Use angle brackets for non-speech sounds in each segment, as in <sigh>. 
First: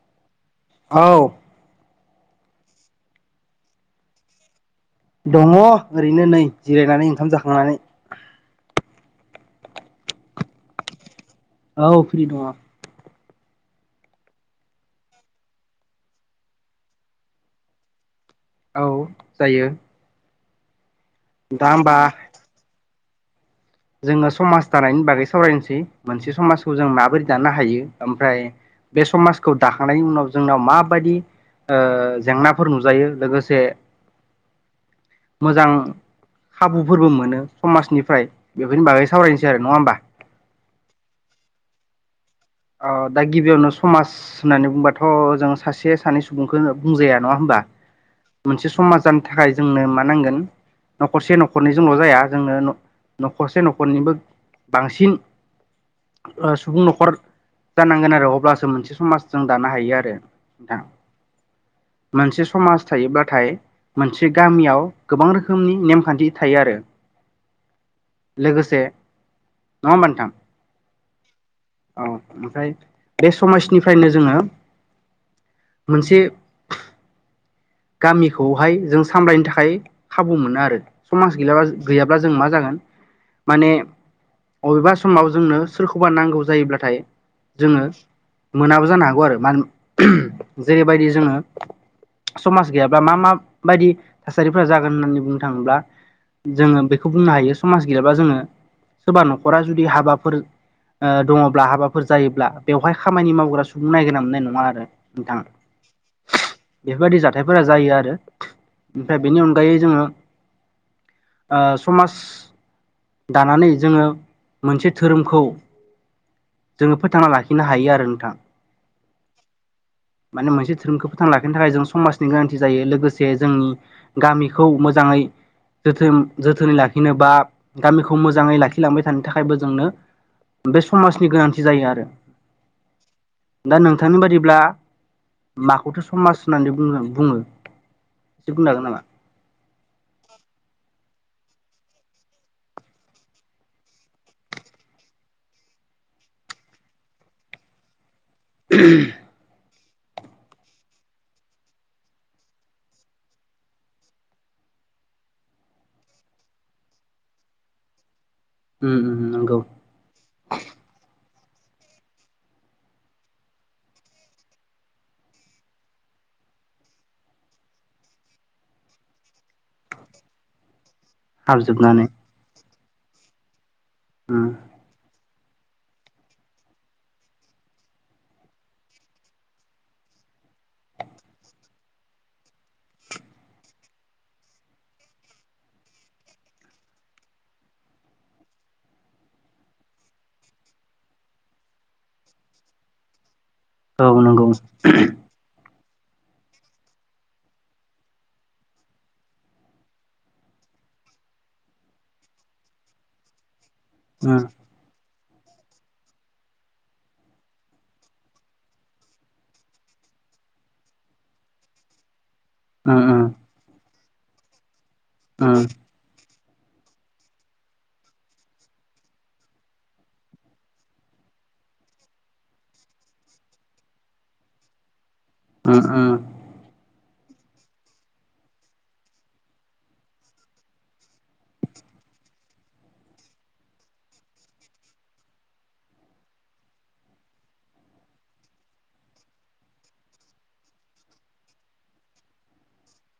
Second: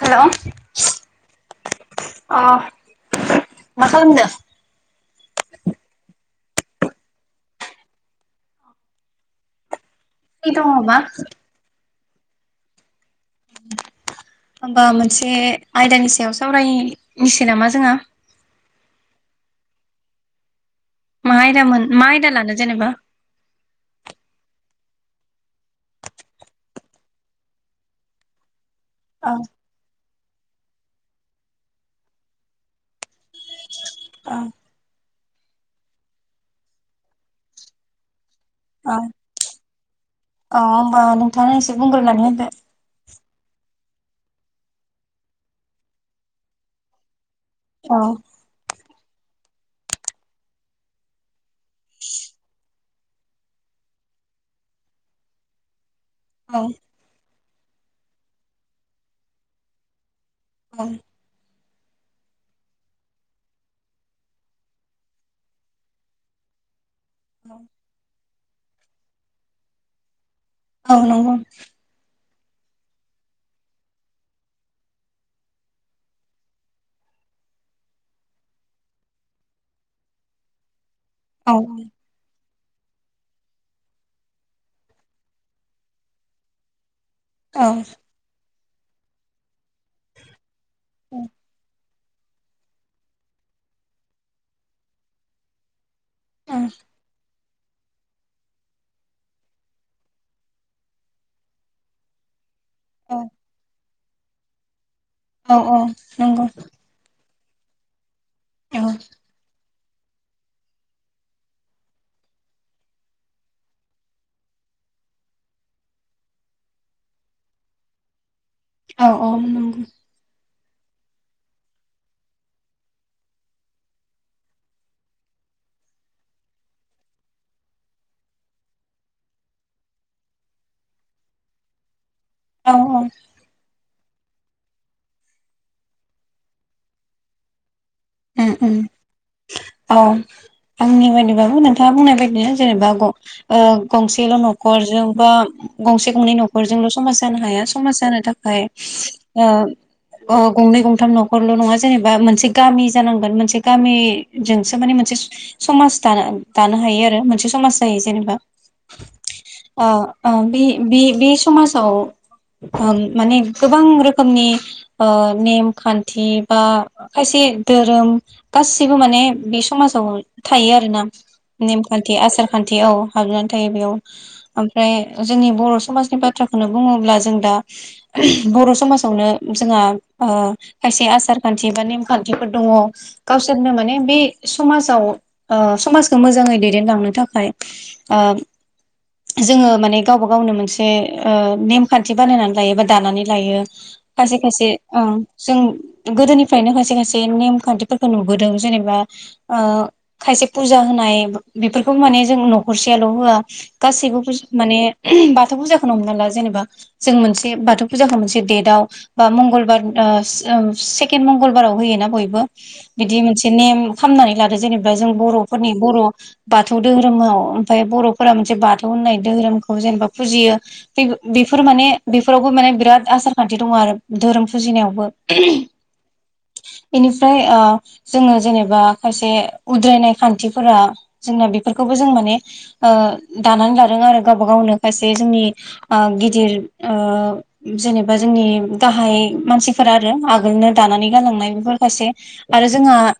Hello. औ अ मा खालामदो? दङ ओरैनो नै जिरायनानै ओंखाम जाखांनानै ओइ दङबा औ फ्रि दङ <inaudible> होमबा मोनसे आयदानि सायाव सावरायनिसै नामा जोंहा औ जायो मा दा आयदामोन होमबा मा आयदा लानो जेनेबा जोङो समाज दानायनि बागै सावरायनोसै मोनसे समाजखौ जों माबोरै दानो हायो ओमफ्राय बे औ समाजखौ दाखांनायनि उनाव जोंनाव माबायदि ओ जेंनाफोर नुजायो लोगोसे ओं मोजां खाबुफोरबो मोनो समाजनिफ्राय बेफोरनि औ बागै सावरायनोसै आरो नङा होमबा औ होमबा नोंथाङा एसे बुंग्रोनानै होदो अ दा गिबियावनो समाज होननानै बुंबाथ' जों सासे सानै सुबुंखो बुंजाया नङा होमबा औ मोनसे समाज जानो थाखाय जोंनो मा नांगोन न'खरसे न'खरनैजोंल' जाया जोंनो न'खरसे न'खरनिबो बांसिन ओ सुबुं औ न'खर जानांगोन आरो अब्लासो मोनसे समाज जों दानो हायो आरो थां मोनसे समाज थायोब्लाथाय मोनसे गामियाव गोबां रोखोमनि नेमखान्थि थायो आरो <inaudible> लोगोसे नङा होनबा नोंथां औ नंगौ औ ओमफ्राय बे समाजनिफ्रायनो जोङो मोनसे गामिखौहाय जों सामलायनो थाखाय खाबु मोनो आरो समाज औ गैलाबा गैयाब्ला जों मा जागोन माने अबेबा समाव जोंनो सोरखौबा नांगौ जायोब्लाथाय औ जोङो मोनाबो जानो हागौ आरो मान जेरैबायदि जोङो समाज गैयाब्ला मा माबायदि थासारिफ्रा जागोन होननानै बुंनो थाङोब्ला औ जोङो बेखौ बुंनो हायो समाज गैयाबा जोङो सोरबा न'खरा जुदि हाबाफोर ओ दङब्ला हाबाफोर जायोब्ला बेवहाय खामानि मावग्रा सुबुं नायगिरना मोननाय नङा आरो नोंथां औ औ नंगौ हाथायफोरा जायो आरो औ ओमफ्राय बेनि अनगायै जोङो ओ समाज दानानै जोङो मोनसे धोरोमखौ जोङो फोथांना लाखिनो हायो आरो नोंथां औ औ नंगौ माने मोनसे धोरोमखौ फोथां लाखिनो थाखाय जों समाज नि गोनांथि जायो लोगोसे जोंनि गामिखौ मोजाङै जोथोन जोथोनै लाखिनो बा गामिखौ मोजाङै लाखिलांबाय थानो थाखायबो जोंनो बे समाजनि गोनांथि जायो आरो औ औ दा नोंथांनि बादिब्ला माखौथो समाज होननानै बुङो एसे उम बुंनो उम हागोन नामा औ आंनि बायदिबा बो नोंथाङा बुंनाय बायदिनो जेनेबा गं ओ गंसेल' न'खरजों बा गंसे गंनै न' खरजोंल' समाज जानो हाया समाज जानो था खाय ओ गंनै गंथाम न'खरल' नङा जेनेबा मोनसे गामि जांगोन मोनसे गामिजोंसो माने मोनसे समाज दानो दानो हायो आरो मोनसे समाज जायो जेबा उम उम नंगौ ओ ओ बे बे बे समाजाव ओ माने गोबां रोखोमनि ओ नेम खान्थि बा खायसे धोरोम गासिबो माने बे समाजाव थायो आरोना हाबजोबनानै नेमखान्थि आसार खान्थि औ हाबनानै थायो बेयाव उम ओमफ्राय जोंनि बर' समाजनि बाथ्राखौनो बुङोब्ला जों दा बर' समाजावनो जोंहा ओ खायसे आसार खान्थि बा नेमखा थिफोर दङ गावसोरनो माने बे समाजाव ओ समाजखौ मोजाङै दैदेनलांनो था खाय ओ जोङो माने गावबा गावनो मोनसे ओ नेमखान्थि बानायनानै लायो बा दानानै लायो। औ खसे नंगौ उम खायसे ओं जों गोदोनिफ्रायनो खायसे खाय से नेम खान्थिफोरखौ नुबोदों जेनेबा ओ खायसे फुजा होनाय बेफोरखौ मोन ने जों न'खर सेयाल' होआ गासैबो माने बाथौ फुजाखौ नो हमना ला जेनेबा जों मोनसे बाथौ फुजाखौ मोनसे दडेटआव बा मंगलबार ओ ओं सेकेण्ड मंगलबाराव होयोना बयबो उम बिदि मोनसे नेम खालामामनानै लादो जेनेबा जों उम उम बर'फोरनि बर' बाथौ धहोरोमाव ओमफाय बर'फोरा मोनसे बाथौ होननाय धोरोमखौ जेनेबा फुजियो बे-बे बेफोर माने बेफोरावबो माने बिराद आसार खान्थि दङ आरो धोरोम फुजिनायावबो उम उम बेनिफ्राय ओ जोङो जेनेबा खायसे उद्रायनाय खान्थिफोरा जोंना बेफोरखौबो जों माने ओ दानानै लादों आरो गावबा गावनो खायसे जोंनि ओ गिदिर ओ जेनेबा जोंनि गाहाय मानसिफोरा आरो आगोलनो दानानै गालांनाय बेफोर खायसे आरो जोंहा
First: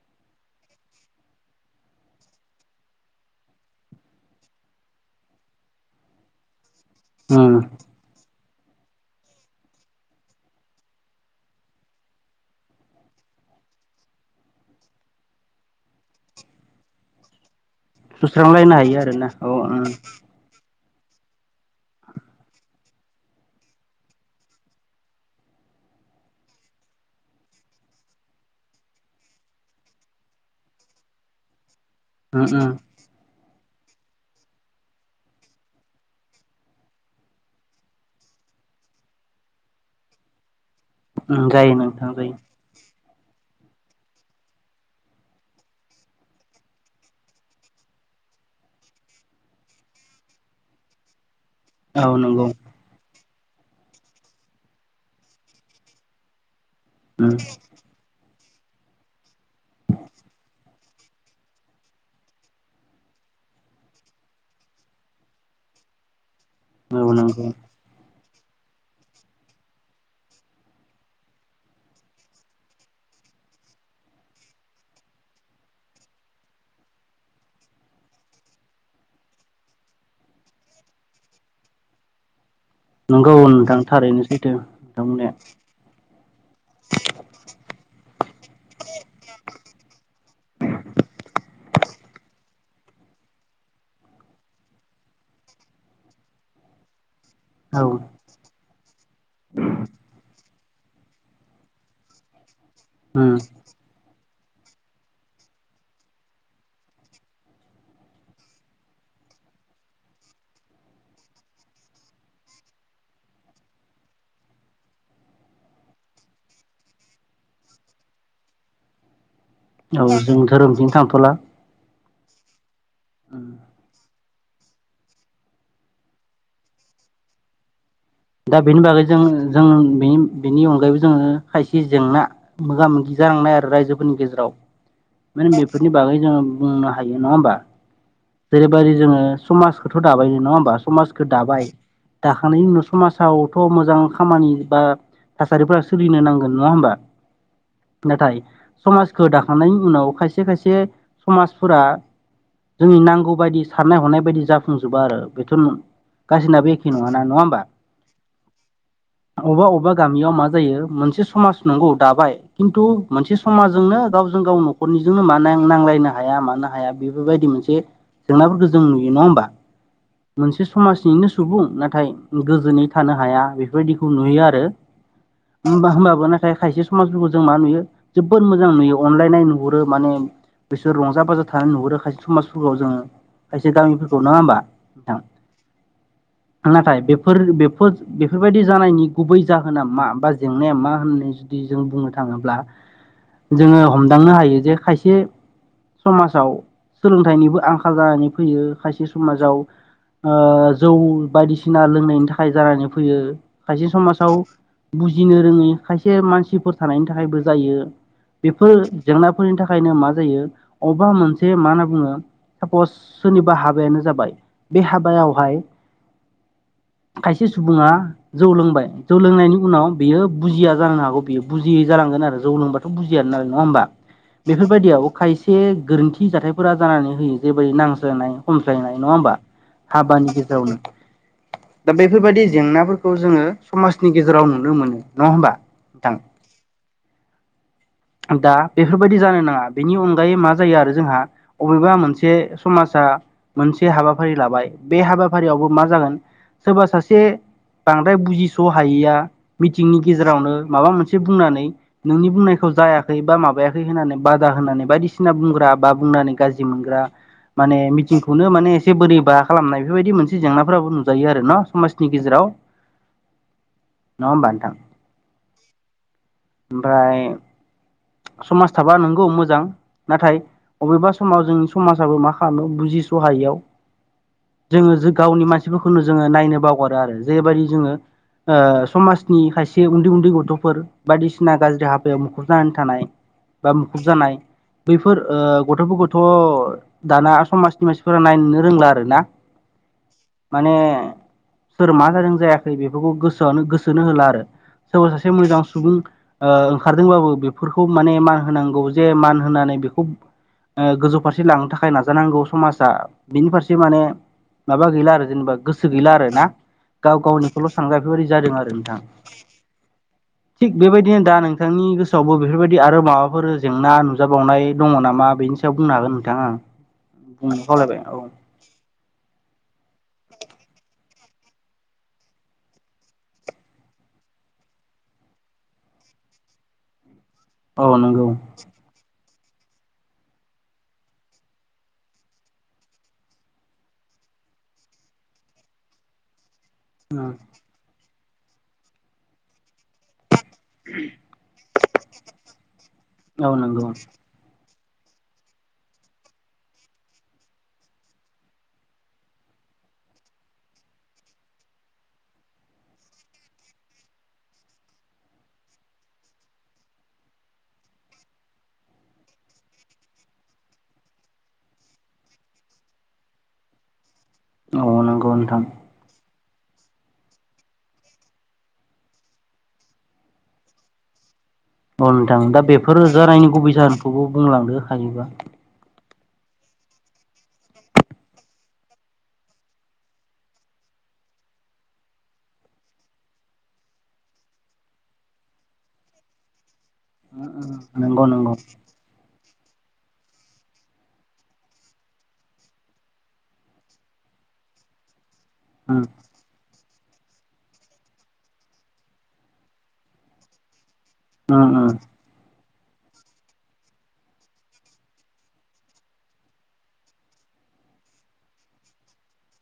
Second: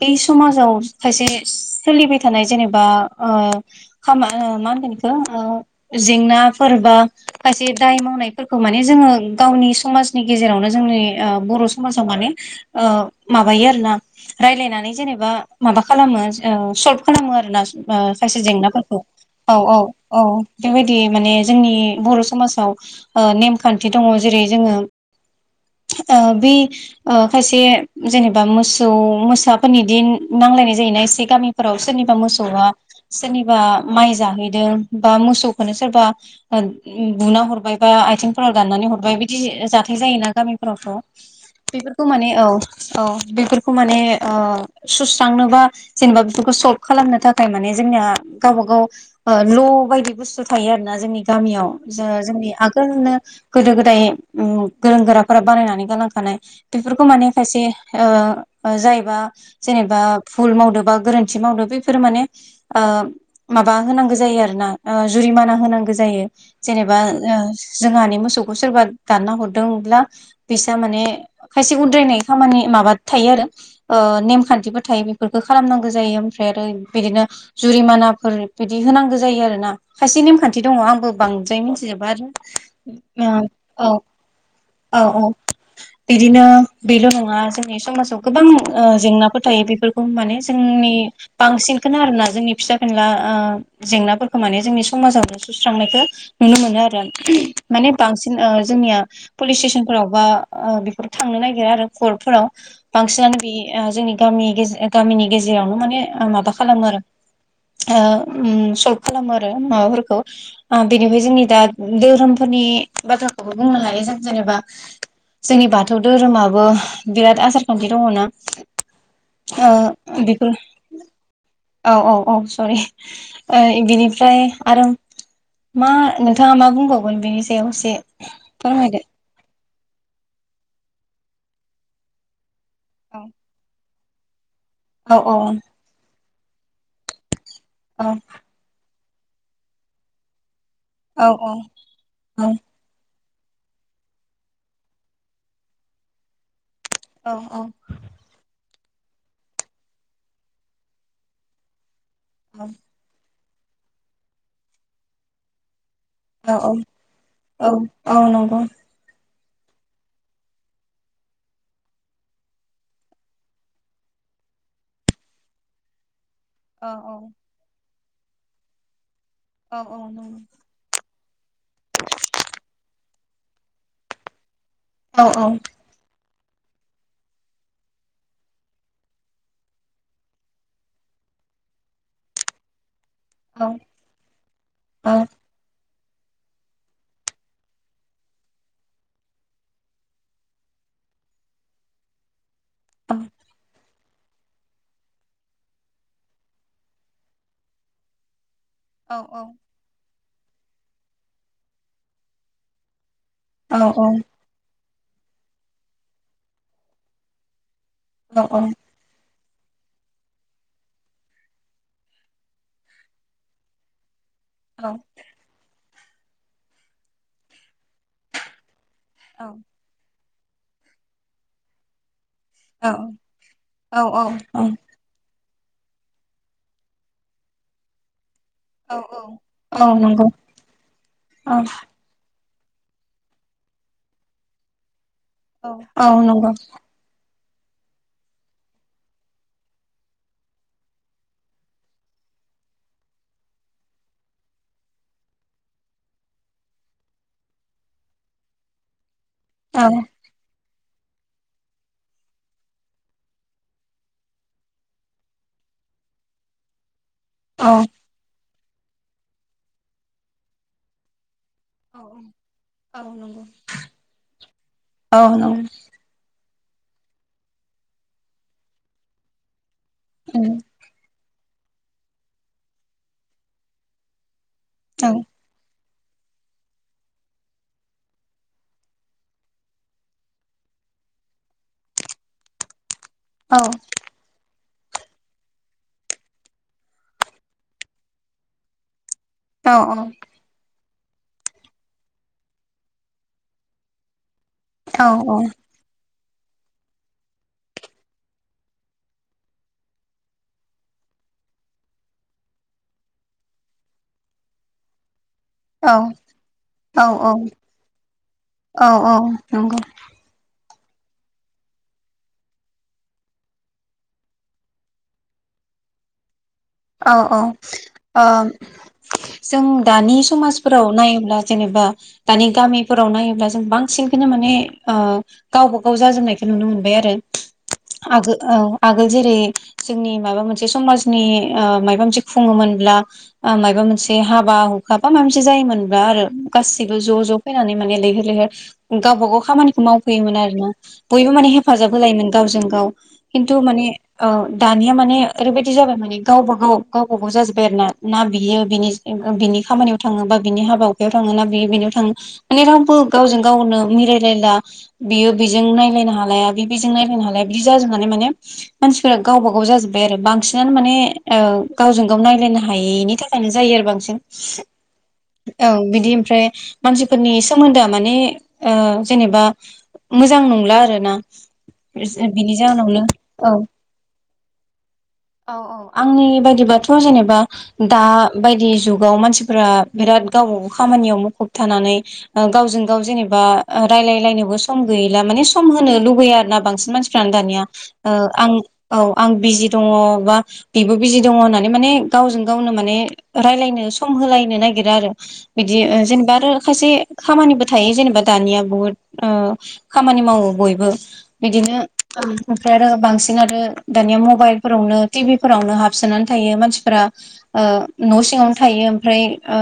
बे समाजाव खायसे सोलिबाय थानाय जेनेबा ओ खामा मा ओ होनगोन बेखौ जेंना फोरबा उम खायसे दाय मावनाय फोरखौ माने जोङो गावनि समाजनि गेजेरावनो जोंनि ओ बर' समाजाव माने ओ माबायो आरो ना रायलायनानै जेनेबा माबा खालामो ओ सल्भ खालामो आरोना ओ सायसे सुस्रांलायनो जेंनाफोरखौ हायो आरोना औ औ उम औ बेबायदि माने जोंनि बर' समाजाव ओ नेमखान्थि दङ जेरै जोङो ओ बे ओ खायसे जेनेबा मोसौ मोसाफोरनि दिन नांलायनाय जायोना एसे गामि फोराव सोरनिबा मोसौहा उम सोरनि बा माइ जाहैदों बा मोसौखौनो सोरबा बुना हरबाय बा आथिंफो फोराव दाननानै हरबाय बिदि जाथाय जायोना गामिफोरावथ' उम जायो बेफोरखौ नोंथां माने जायो औ औ बेफोरखौ माने ओ सुस्रांनोबा जेनेबा बेफोरखौ सल्भ खालामनो थाखाय माने जोंनिया गावबा गाव ओ ल' बायदि बुस्थु थायो आरोना जोंनि गामियाव जा औ नंगौ जोंनि आगोलनो गोदो-गोदाय उम गोरों गोराफोरा बानायनानै गालांखानाय बेफोरखौ माने उम खायसे ओ ओ जायबा जेनेबा भुल मावद बा गोरोन्थि मावदो बेफोरो माने ओ माबा होनांगौ जायो आरोना ओ जुरिमाना होनांगौ जायो जेनेबा औ ओं नंगौ जोंहानि मोसौ सोरबा दानना हरदोंब्ला फैसा माने खायसे उद्रायनाय खामानि माबा थायो आरो नेमखान्थिबो थायो बेफोरफोरखौ खालामनांगौ जायो ओमफ्राय आरो बिदिनो जुरिमानाफोर बिदि होनांगौ जायो आरो ना खायसे नेमखान्थि दङ आंबो बांद्राय मिथिजोबा आरो नंगौ नोंथां औ थारैनो सैथो औ नोंथां औ बुंनाया बिदिनो बेल' नङा जोंनि समाजाव गोबां जेंनाफोर थायो बेफोरखौ माने जोंनि बांसिन बेखौनो आरोना जोंनि फिसा फिनला ओ जेंनाफोरखौ माने जोंनि समाजावनो सुस्रांनायखौ नुनो मोनो आरो औ माने बांसिन ओ जोंनिया पुलिस स्टेसनफोराव बा बेफोराव थांनो ना गिरा आरो कर्फोराव उम बांसिनानो बे जोंनि गामिनि गेजेरावनो माने माबा खालामो आरो ओ उम सल्भ खालामो आरो माबाफोरखौ आ बेनिफाय जोंनि दा दोरोम फो <unintelligible> नि बाथ्राखौबो बुंनो हायो जों जेनेबा जोंनि बाथौ दोरोमाव बो बिराद आसार खान्थि दङ' ना औ ओह जों बेफोर धोरोमथिं थांथ'ला औ औ। औ सरि ओ इदिफ्राय आरो मा नोंथाङा मा बुंबावगोन बेनि सायाव एसे दा बेनि फोरमायदो बागै जों जों बेनि बेनि अनगायैबो जोङो खायसे जेंना मोगा मोगि औ जानांनाय आरो रायजोफोरनि गेजेराव औ माने बेफोरनि बागै जोङो <unintelligible> बुंनो हायो नङा होमबा औ जेरैबायदि जोङो समाजखौथ' दाबायनो नङा होमबा? समाजखो औ दाबाय औ दाखांनायनि उनाव समाज सावथ' मोजां खामानि बा थासारिफोरा सोलिनो नांगोन नङा होमबा औ औ नाथाय समाजखौ दाखांनायनि उनाव खायसे खायसे समाजफोरा जोंनि नांगौ बायदि साननाय हनाय बायदि जाफुंजोबा आरो बेथ' <unintelligible> औ गासिनाबो एखे नङाना नङा होमबा? औ औ नंगौ अबेबा अबेबा गामियाव मा जायो मोनसे समाज नंगौ दाबाय खिन्थु मोनसे समाजजोंनो गाव जों गावन नखरनिजोंनो माने नांलायनो हाया मानो औ हाया औ बेफोरबायदि मोनसे जेंनाफोरखौ जों नुयो नङा <unintelligible> बा औ औ नंगौ मोनसे समाजनिनो सुबुं नाथाय गोजोनै थानो हाया बेफोरबायदिखौ नुयो आरो औ औ औ होमबा <unintelligible> फ्राय खायसे समाजफोरखौ जों मा नुयो जोबबोद मोजां नुयो अनलायनाय नु <unintelligible> हरो माने बिसोर रंजा बाजा थानाय नुहरो खायसे समाजाव जोङो। औ खायसे गामिफोरखौ नङा होमबा नोंथां <inaudible> नाथाय बेफोर बेफोर बेफोरबायदि जानायनि गुबै जाहोना मा बा जेंनाया मा होननाय जुदि जों बुंनो थाङोब्ला जोङो हमदांनो हायो जे खायसे समाजाव सोलोंथाइनिबो आंखाल जानानै फैयो। खायसे औ समाजाव ओ जौ बायदिसिना लोंनायनि थाखाय जानानै फैयो। औ खायसे समाजाव बुजिनो रोङै खायसे मानसिफोर थानायनि थाखायबो जायो। बेफोर जेंनाफोरनि थाखायनो मा जायो अबेबा मोनसे मा होनना बुङो सापस सोरनिबा हाबायानो जाबाय बे हाबायावहाय खायसे सुबुङा जौ लोंबाय जौ लोंनायनि उनाव बियो बुजिया जालांनो हागौ बियो बुजियै जालांगोन आरो जौ लोंबाथ' बुजिया नाल <unintelligible> नङा होमबा औ बेफोरबायदियाव खाय एसे गोरोन्थि जाथायफोरा जानानै होयो जेबोयै नांज्लायनाय खमज्लायनाय औ नङा होमबा औ नंगौ हाबानि गेजेरावनो औ दा बेफोरबायदि जेंनाफोरखौ जोङो समाजनि गेजेराव नुनो मोनो। नङा होमबा औ नोंथां औ नंगौ। दा बेफोरबायदि जानो नाङा बेनि अनगायै मा जायो आरो जोंहा अबेबा मोनसे समाजा <unintelligible> मोनसे हाबाफारि लाबाय बे हाबाफारियावबो मा जागोन सोरबा सासे बांद्राय बुजिस' हायैया औ मिटिंनि गेजेरावनो माबा मोनसे बुंनानै नोंनि बुंनायख खौ जायाखै बा माबायाखै होननानै बादा होननानै बायदिसिना बुंग्रा बा बुंनानै गाज्रि मोनग्रा औ माने मिटिंखौनो माने एसे बोरै बा खालामनाय बेफोरबायदि मोनसे जेंनाफोराबो नुजायो आरो न'। औ समाजनि गेजेराव औ नंगौ। नङा होमबा नोंथां। औ नंगौ ओमफाय समाज थाबा नंगौ मोजां नाथाय अबेबा स समाव जोंनि समाजाबो मा खालामो बुजिसहायैयाव जोङो औ जो गावनि मानसिखौ खौनो जोङो नायनो बावगारो आरो जेरैबायदि जोङो ओ समाजनि खायसे उन्दै उन्दै गथ'फोर बायदिसिना गाज्रि हाबायाव मुख खुब जानानै थानाय औ बा मुखुब जानाय। बैफोर ओ गथ'फोरखौथ' दाना समाजनि मानसिफोरा नायनोनो रोंला आरोना। माने। सोर मा जादों जायाखै बेफोरखौ गोसोआनो गोसोनो होला आरो। औ सोरबा सासे मोजां सुबुं ओंखारदोंबाबो। बेफोरखौ माने मान होनांगौ जे मान होनानै बेखौ। गोजौ फारसे लांनो थाखाय नाजानांगौ समाजा बिनि फारसे माने माबा गैला आरो। जेनेबा गोसो गैला आरो औ गाव गावनिखौल' सानग्रा बेफोरबायदि जादों आरो औ नोंथां। औ <inaudible> थिग बेबायदिनो दा नोंथांनि। आवबो बेफोरबायदि आरो माबाफोर जेंना नुजाबावनाय दंङ नामा बेनि सायाव बुंनो हागोन नोंथाङा। औ औ बुंनो खावलायबाय औ जों दानि। समाजफोराव नायोब्ला जेनेबा दानि गामिफोराव नायोब्ला जों बांसिनखौनो माने। गावबा गाव जाजोबनायखौ नुनो मोनबाय आरो। औ नंगौ आगोल औ आगोल जेरै जोंनि माबा मोनसे समाजनि। माबा मोनसे खुङोमोनब्ला माबा मोनसे हाबा हुखा बा माबा मोनसे जायोमोनब्ला आरो। गासिबो ज ज औ फैनानै माने लैहोर लैहोर गावबा गाव खामानिखौ। मावफैयोमोन आरोना बयबो माने हेफाजाब होलायोमोन गावजों गाव खिन्थु माने। नंगौ दानिया माने ओैबायदि जाबाय माने। गावबा गाव गावबा गाव जाजोब्बाय आरोना ना बियो बिनि बिनि खामानियाव थांङो बा बिनि हाबा हुखायाव थांङो। बिनियाव थांङो माने रावबो गावजों गावनो मिलायलायला बियो बेजों नायलायनो हा हालाया बे बिदिजों नायनो हालाया बिदि जाजोबनानै माने मानसिफोरा गावबा गाव जाजोब्बाय आरो बांसिनानो माने। गावजों गाव नायलायनो हायैनि थाखायनो जायो आरो बांसिन। औ नंगौ नोंथां। औ बिदि ओमफ्राय मानसिफोरनि सोमोन्दोआ माने जेनेबा। मोजां नंला आरो ना। औ नोंथां बिनि दा बेफोरो जाहोनावनो जानायनि औ गुबै जाहोनखौबो बुंलांदो हायोबा। औ औ आंनि बायदिबाथ जेनेबा दा बायदि जुगाव मानसिफोरा बिराद गावबागाव खाम नि याव मुखुब थानानै गावजों गाव जेनेबा रायलायलायनोबो सम गैला माने सम हो लुबै आरोना बांसिन मानसिफ्रानो दानिया नंगौ आं नंगौ औ आं बिजि दंङ हा। बेबो बिजि दंङ होननानै माने गावजों गावनो माने रायलायनो सम होलायनो नागिरा आरो। बिदि जेनेबा आरो खायसे। खामानिबो थायो जेनेबा दानिया बुहुद खामानि मावो बयबो। बिदिनो नंगौ ओमफ्राय आरो बांसिन आरो दानिया मबाइलफोरावनो टि भि। फ्रावनो हाबसोना थायो मानसिफोरा न' सिङावनो थायो ओमफ्राय गा।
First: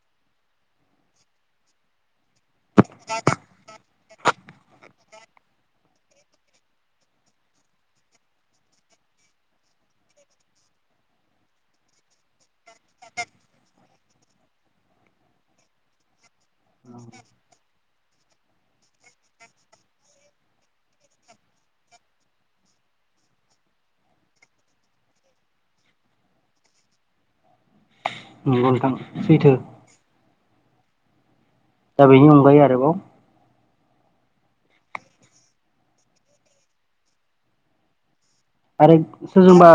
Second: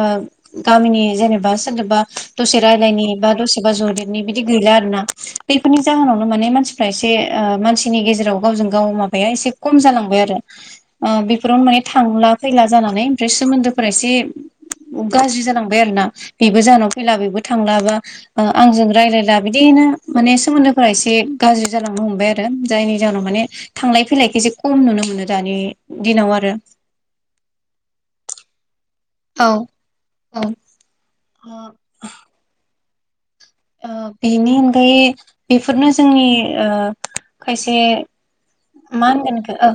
गामिनि जेनेबा सोरनोबा दसे रायलायनि बा दसेबा जदेरनि बिदि गैला आरोना। बेफोरनि जाहोनावनो माने मानसिफ्रा एसे मानसिनि गेजेराव गावजों गाव माबाया एसे खम जालांबाय आरो। बेफोरावनो माने थांला फैला जानानै ओमफ्राय सोमोन्दोफोरा एसे। गाज्रि जालांबाय आरोना बेबो जोंहानाव फैला बेबो थां ला। आंजों रायलायला बिदिनो माने सोमोन्दोफोरा एसे गाज्रि जालांनो हमबाय आरो जायनि जा याव माने थांलाय फैलायखौ एसे खम नुनो मोनो। दानि दिनाव आरो। नंगौ नोंथां। सैथो औ औ दा बेनि अनगायै आरोबाव ओ बेनि अनगायै बेफोरनो जोंनि ओ खायसे आरो मा होनगोन इखो सोरजोंबा ओ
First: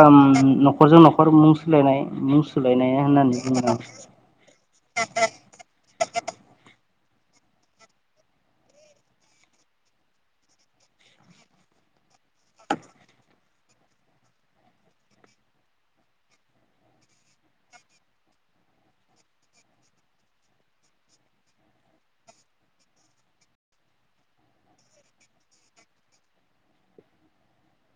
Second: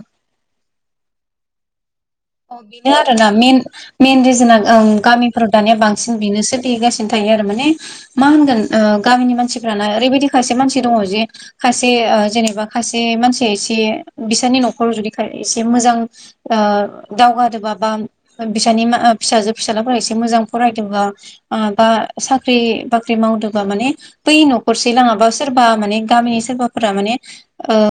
नखरजों नखर मुं सोलायनाय मुं औ बेनो सोलायनाय आरोना होननानै मेन बुङो आं मेन रिजोना ओं गामिफोराव दानिया बांसिन बेनोसो दगासिनो थायो आरो माने मा होनगोन ओ गामिनि मानसिफ्राना ओरैबायदि खासे मानसि दंङ जे खासे ओ जेनेबा खायसे मानसिया एसे बिसोरनि न'खराव जुदि खा एसे मोजां ओ दावगादोंबा बा बिसानि मा ओ फिसाजो फिसालाफोरा एसे मोजां फरायदोंबा ओ बा साख्रि बाख्रि मावदोंबा माने बै न'खरसे लाङाबा सोरबा माने गामिनि सोरबाफोरा माने ने ओ